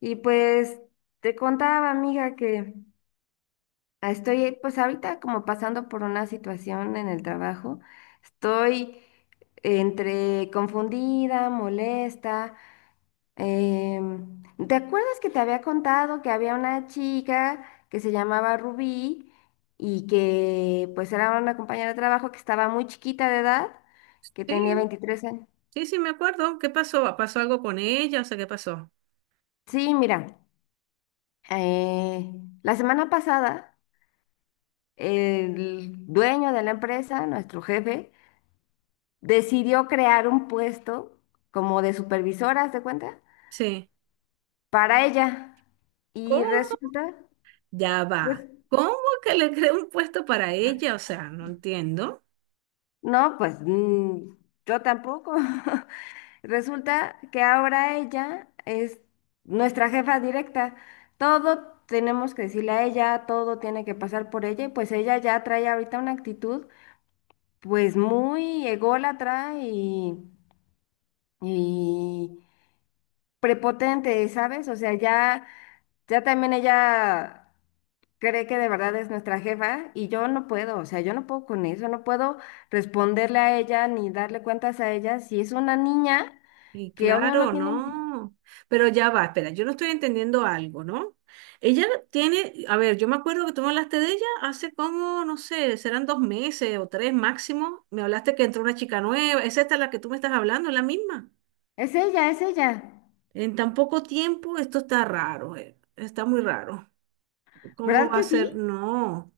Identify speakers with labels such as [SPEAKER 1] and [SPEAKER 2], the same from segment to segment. [SPEAKER 1] Y pues te contaba, amiga, que estoy pues ahorita como pasando por una situación en el trabajo. Estoy entre confundida, molesta. em, ¿Te acuerdas que te había contado que había una chica que se llamaba Rubí y que pues era una compañera de trabajo que estaba muy chiquita de edad, que
[SPEAKER 2] Sí,
[SPEAKER 1] tenía 23 años?
[SPEAKER 2] sí, sí, me acuerdo. ¿Qué pasó? ¿Pasó algo con ella? O sea, ¿qué pasó?
[SPEAKER 1] Sí, mira, eh, la semana pasada. El dueño de la empresa, nuestro jefe, decidió crear un puesto como de supervisora, ¿haz de cuenta?
[SPEAKER 2] Sí.
[SPEAKER 1] Para ella. Y
[SPEAKER 2] ¿Cómo?
[SPEAKER 1] resulta,
[SPEAKER 2] Ya
[SPEAKER 1] pues,
[SPEAKER 2] va. ¿Cómo que le creó un puesto para ella? O sea, no entiendo.
[SPEAKER 1] no, pues yo tampoco. Resulta que ahora ella es nuestra jefa directa. Todo tenemos que decirle a ella, todo tiene que pasar por ella, y pues ella ya trae ahorita una actitud pues muy ególatra y prepotente, ¿sabes? O sea, ya, ya también ella cree que de verdad es nuestra jefa y yo no puedo, o sea, yo no puedo con eso, no puedo responderle a ella ni darle cuentas a ella si es una niña
[SPEAKER 2] Y
[SPEAKER 1] que obvio no
[SPEAKER 2] claro,
[SPEAKER 1] tiene.
[SPEAKER 2] no. Pero ya va, espera, yo no estoy entendiendo algo, ¿no? Ella tiene, a ver, yo me acuerdo que tú me hablaste de ella hace como, no sé, serán 2 meses o 3 máximo. Me hablaste que entró una chica nueva. ¿Es esta la que tú me estás hablando? ¿Es la misma?
[SPEAKER 1] Es ella,
[SPEAKER 2] En tan poco tiempo, esto está raro, está muy raro. ¿Cómo
[SPEAKER 1] ¿verdad
[SPEAKER 2] va a
[SPEAKER 1] que
[SPEAKER 2] ser?
[SPEAKER 1] sí?
[SPEAKER 2] No,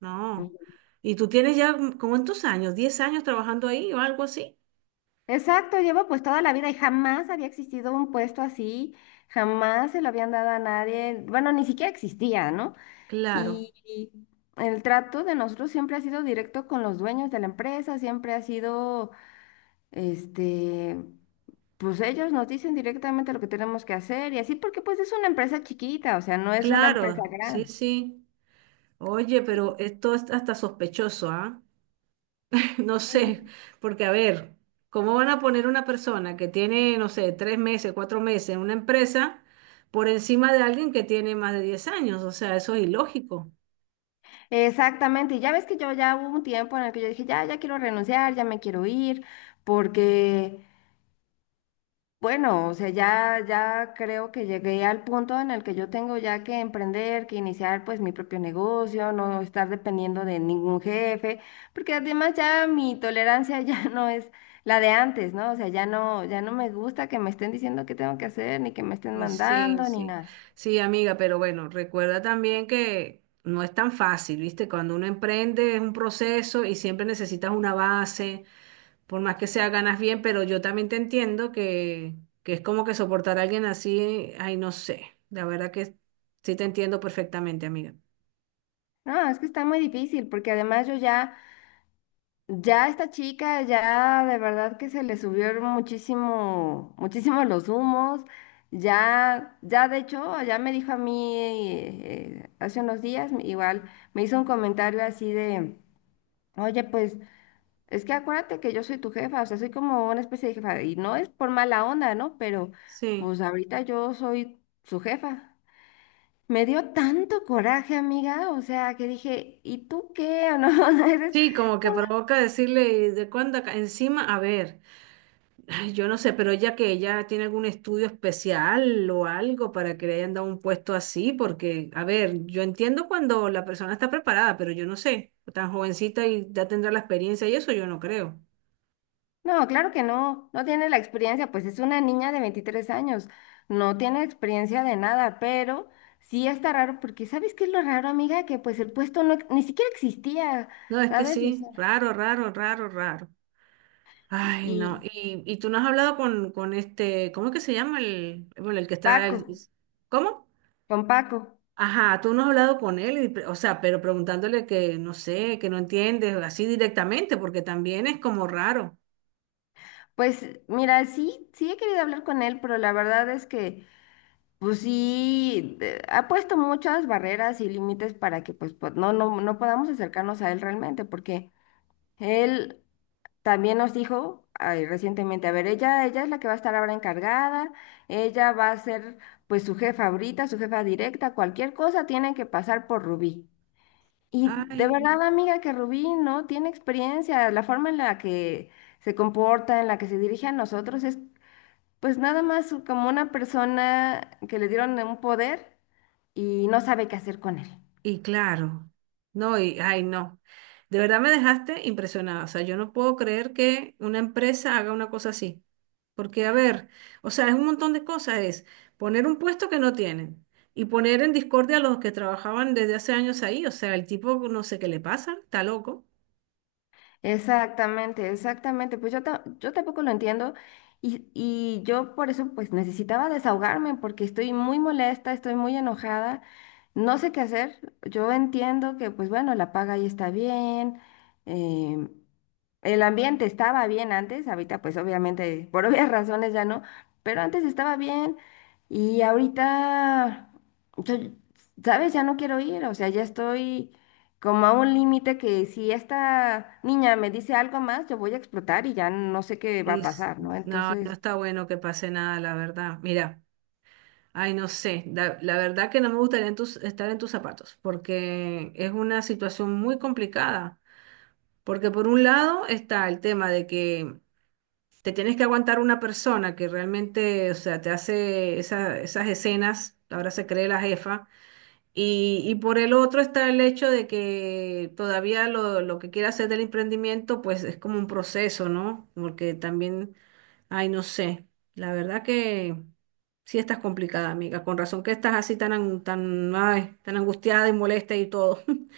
[SPEAKER 2] no. ¿Y tú tienes ya como en tus años, 10 años trabajando ahí o algo así?
[SPEAKER 1] Exacto, llevo pues toda la vida y jamás había existido un puesto así, jamás se lo habían dado a nadie, bueno, ni siquiera existía, ¿no?
[SPEAKER 2] Claro,
[SPEAKER 1] Y el trato de nosotros siempre ha sido directo con los dueños de la empresa, siempre ha sido, este, pues ellos nos dicen directamente lo que tenemos que hacer y así, porque pues es una empresa chiquita, o sea, no es una empresa
[SPEAKER 2] claro, sí,
[SPEAKER 1] grande.
[SPEAKER 2] sí. Oye,
[SPEAKER 1] Y-
[SPEAKER 2] pero esto es hasta sospechoso, ¿ah? No
[SPEAKER 1] Ujú.
[SPEAKER 2] sé, porque a ver, ¿cómo van a poner una persona que tiene, no sé, 3 meses, 4 meses en una empresa por encima de alguien que tiene más de 10 años? O sea, eso es ilógico.
[SPEAKER 1] Exactamente, y ya ves que yo ya hubo un tiempo en el que yo dije, ya, ya quiero renunciar, ya me quiero ir, porque bueno, o sea, ya, ya creo que llegué al punto en el que yo tengo ya que emprender, que iniciar pues mi propio negocio, no estar dependiendo de ningún jefe, porque además ya mi tolerancia ya no es la de antes, ¿no? O sea, ya no, ya no me gusta que me estén diciendo qué tengo que hacer, ni que me estén
[SPEAKER 2] Sí,
[SPEAKER 1] mandando, ni
[SPEAKER 2] sí,
[SPEAKER 1] nada.
[SPEAKER 2] sí, amiga, pero bueno, recuerda también que no es tan fácil, ¿viste? Cuando uno emprende es un proceso y siempre necesitas una base, por más que sea ganas bien, pero yo también te entiendo que es como que soportar a alguien así, ay, no sé, la verdad que sí te entiendo perfectamente, amiga.
[SPEAKER 1] No, es que está muy difícil, porque además yo ya. Ya esta chica, ya de verdad que se le subieron muchísimo, muchísimo los humos. Ya, ya de hecho, ya me dijo a mí hace unos días, igual me hizo un comentario así de, oye, pues es que acuérdate que yo soy tu jefa, o sea, soy como una especie de jefa, y no es por mala onda, ¿no? Pero
[SPEAKER 2] Sí,
[SPEAKER 1] pues ahorita yo soy su jefa. Me dio tanto coraje, amiga, o sea, que dije, ¿y tú qué? ¿No? Eres
[SPEAKER 2] sí, como que provoca decirle, ¿de cuándo acá? Encima, a ver. Ay, yo no sé, pero ella que ella tiene algún estudio especial o algo para que le hayan dado un puesto así, porque, a ver, yo entiendo cuando la persona está preparada, pero yo no sé, tan jovencita y ya tendrá la experiencia y eso yo no creo.
[SPEAKER 1] no, claro que no, no tiene la experiencia, pues es una niña de 23 años, no tiene experiencia de nada, pero sí está raro, porque ¿sabes qué es lo raro, amiga? Que pues el puesto no, ni siquiera existía,
[SPEAKER 2] No, es que
[SPEAKER 1] ¿sabes? O
[SPEAKER 2] sí,
[SPEAKER 1] sea,
[SPEAKER 2] raro, raro, raro, raro.
[SPEAKER 1] y
[SPEAKER 2] Ay, no,
[SPEAKER 1] y
[SPEAKER 2] y tú no has hablado con este, ¿cómo es que se llama bueno, el que está,
[SPEAKER 1] Paco,
[SPEAKER 2] ¿cómo?
[SPEAKER 1] con Paco,
[SPEAKER 2] Ajá, tú no has hablado con él, y o sea, pero preguntándole que no sé, que no entiendes, así directamente, porque también es como raro.
[SPEAKER 1] pues mira, sí, sí he querido hablar con él, pero la verdad es que, pues sí, ha puesto muchas barreras y límites para que pues, pues no, no, no podamos acercarnos a él realmente, porque él. También nos dijo ay, recientemente, a ver, ella es la que va a estar ahora encargada, ella va a ser pues su jefa ahorita, su jefa directa, cualquier cosa tiene que pasar por Rubí. Y de
[SPEAKER 2] Ay, no.
[SPEAKER 1] verdad, amiga, que Rubí no tiene experiencia, la forma en la que se comporta, en la que se dirige a nosotros es pues nada más como una persona que le dieron un poder y no sabe qué hacer con él.
[SPEAKER 2] y claro, no, ay, no. De verdad me dejaste impresionada. O sea, yo no puedo creer que una empresa haga una cosa así. Porque, a ver, o sea, es un montón de cosas. Es poner un puesto que no tienen y poner en discordia a los que trabajaban desde hace años ahí. O sea, el tipo no sé qué le pasa, está loco.
[SPEAKER 1] Exactamente, exactamente. Pues yo, yo tampoco lo entiendo y yo por eso pues necesitaba desahogarme porque estoy muy molesta, estoy muy enojada, no sé qué hacer. Yo entiendo que pues bueno, la paga ahí está bien, em, el ambiente estaba bien antes, ahorita pues obviamente por obvias razones ya no, pero antes estaba bien y ahorita, yo- ¿sabes? Ya no quiero ir, o sea, ya estoy como a un límite que si esta niña me dice algo más, yo voy a explotar y ya no sé qué va
[SPEAKER 2] Y
[SPEAKER 1] a
[SPEAKER 2] s-
[SPEAKER 1] pasar, ¿no?
[SPEAKER 2] no, no
[SPEAKER 1] Entonces.
[SPEAKER 2] está bueno que pase nada, la verdad. Mira, ay, no sé. La verdad que no me gustaría en estar en tus zapatos porque es una situación muy complicada. Porque por un lado está el tema de que te tienes que aguantar una persona que realmente, o sea, te hace esas escenas, ahora se cree la jefa, y por el otro está el hecho de que todavía lo que quiere hacer del emprendimiento, pues es como un proceso, ¿no? Porque también, ay, no sé, la verdad que sí estás complicada, amiga, con razón que estás así tan, ay, tan angustiada y molesta y todo.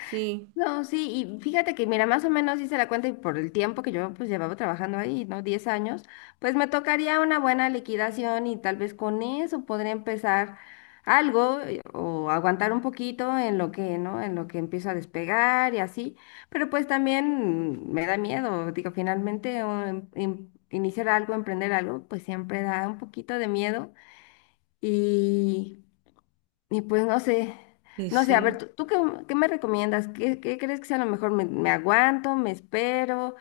[SPEAKER 2] Sí,
[SPEAKER 1] No, sí, y fíjate que, mira, más o menos hice la cuenta y por el tiempo que yo pues llevaba trabajando ahí, ¿no? 10 años, pues me tocaría una buena liquidación y tal vez con eso podría empezar algo o aguantar un poquito en lo que, ¿no? En lo que empiezo a despegar y así, pero pues también me da miedo, digo, finalmente iniciar algo, emprender algo, pues siempre da un poquito de miedo y. Y pues no sé,
[SPEAKER 2] sí,
[SPEAKER 1] no sé, a ver,
[SPEAKER 2] sí.
[SPEAKER 1] ¿tú, tú qué, qué me recomiendas? ¿Qué, qué crees que sea lo mejor? ¿Me, me aguanto, me espero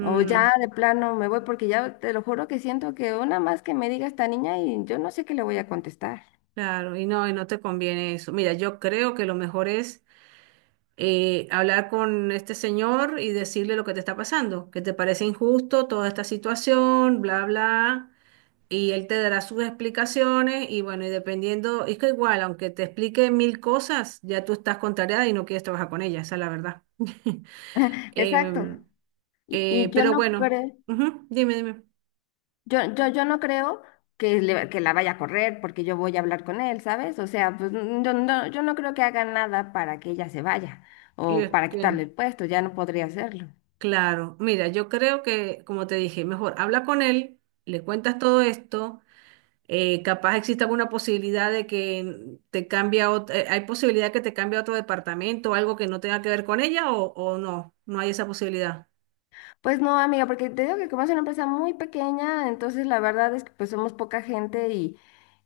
[SPEAKER 1] o ya de plano me voy? Porque ya te lo juro que siento que una más que me diga esta niña y yo no sé qué le voy a contestar.
[SPEAKER 2] Claro, y no te conviene eso. Mira, yo creo que lo mejor es hablar con este señor y decirle lo que te está pasando, que te parece injusto toda esta situación, bla, bla, y él te dará sus explicaciones y bueno, y dependiendo, es que igual, aunque te explique mil cosas, ya tú estás contrariada y no quieres trabajar con ella, esa es la verdad.
[SPEAKER 1] Exacto.
[SPEAKER 2] Em,
[SPEAKER 1] Y yo
[SPEAKER 2] pero
[SPEAKER 1] no
[SPEAKER 2] bueno,
[SPEAKER 1] creo,
[SPEAKER 2] ujú, dime, dime.
[SPEAKER 1] yo no creo que, que la vaya a correr porque yo voy a hablar con él, ¿sabes? O sea, pues yo no, yo no creo que haga nada para que ella se vaya
[SPEAKER 2] Y
[SPEAKER 1] o
[SPEAKER 2] es
[SPEAKER 1] para
[SPEAKER 2] que-
[SPEAKER 1] quitarle el puesto, ya no podría hacerlo.
[SPEAKER 2] Claro, mira, yo creo que, como te dije, mejor habla con él, le cuentas todo esto, capaz exista alguna posibilidad de que te cambie a hay posibilidad que te cambie a otro departamento, algo que no tenga que ver con ella o no, no hay esa posibilidad.
[SPEAKER 1] Pues no, amiga, porque te digo que como es una empresa muy pequeña, entonces la verdad es que pues somos poca gente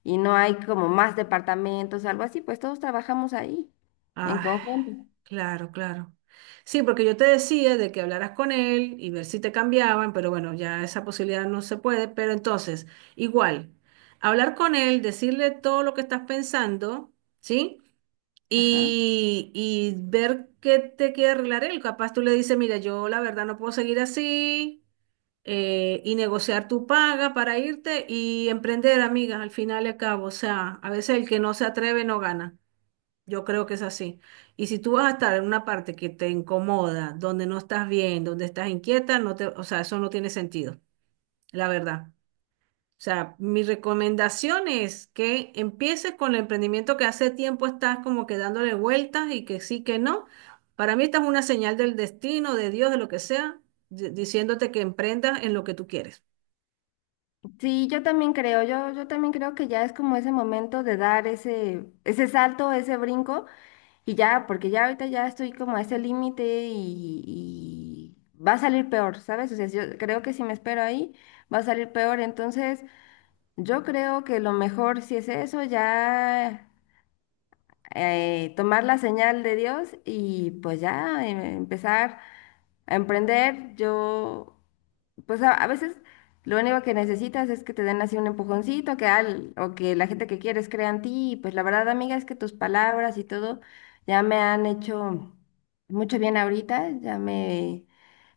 [SPEAKER 1] y no hay como más departamentos, algo así, pues todos trabajamos ahí en
[SPEAKER 2] Ah,
[SPEAKER 1] conjunto.
[SPEAKER 2] claro, claro. Sí, porque yo te decía de que hablaras con él y ver si te cambiaban, pero bueno, ya esa posibilidad no se puede, pero entonces, igual, hablar con él, decirle todo lo que estás pensando, ¿sí?
[SPEAKER 1] Ajá.
[SPEAKER 2] Y ver qué te quiere arreglar él. Capaz tú le dices, mira, yo la verdad no puedo seguir así, y negociar tu paga para irte y emprender, amigas, al final y al cabo. O sea, a veces el que no se atreve no gana. Yo creo que es así. Y si tú vas a estar en una parte que te incomoda, donde no estás bien, donde estás inquieta, no te, o sea, eso no tiene sentido, la verdad. O sea, mi recomendación es que empieces con el emprendimiento que hace tiempo estás como que dándole vueltas y que sí, que no. Para mí esta es una señal del destino, de Dios, de lo que sea, diciéndote que emprendas en lo que tú quieres.
[SPEAKER 1] Sí, yo también creo, yo también creo que ya es como ese momento de dar ese, ese salto, ese brinco, y ya, porque ya ahorita ya estoy como a ese límite y va a salir peor, ¿sabes? O sea, yo creo que si me espero ahí, va a salir peor, entonces. Yo creo que lo mejor, si es eso, ya tomar la señal de Dios y pues ya empezar a emprender. Yo, pues a veces lo único que necesitas es que te den así un empujoncito, que al, o que la gente que quieres crea en ti. Y pues la verdad, amiga, es que tus palabras y todo ya me han hecho mucho bien ahorita. Ya me,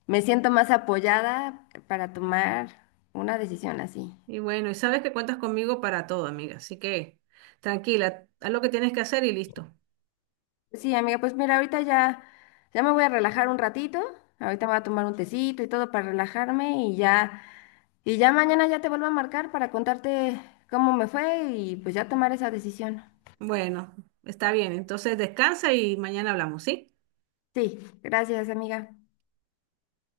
[SPEAKER 1] me siento más apoyada para tomar una decisión así.
[SPEAKER 2] Y bueno, y sabes que cuentas conmigo para todo, amiga. Así que tranquila, haz lo que tienes que hacer y listo.
[SPEAKER 1] Sí, amiga, pues mira, ahorita ya, ya me voy a relajar un ratito. Ahorita me voy a tomar un tecito y todo para relajarme y ya mañana ya te vuelvo a marcar para contarte cómo me fue y pues ya tomar esa decisión.
[SPEAKER 2] Bueno, está bien. Entonces descansa y mañana hablamos, ¿sí?
[SPEAKER 1] Sí, gracias, amiga.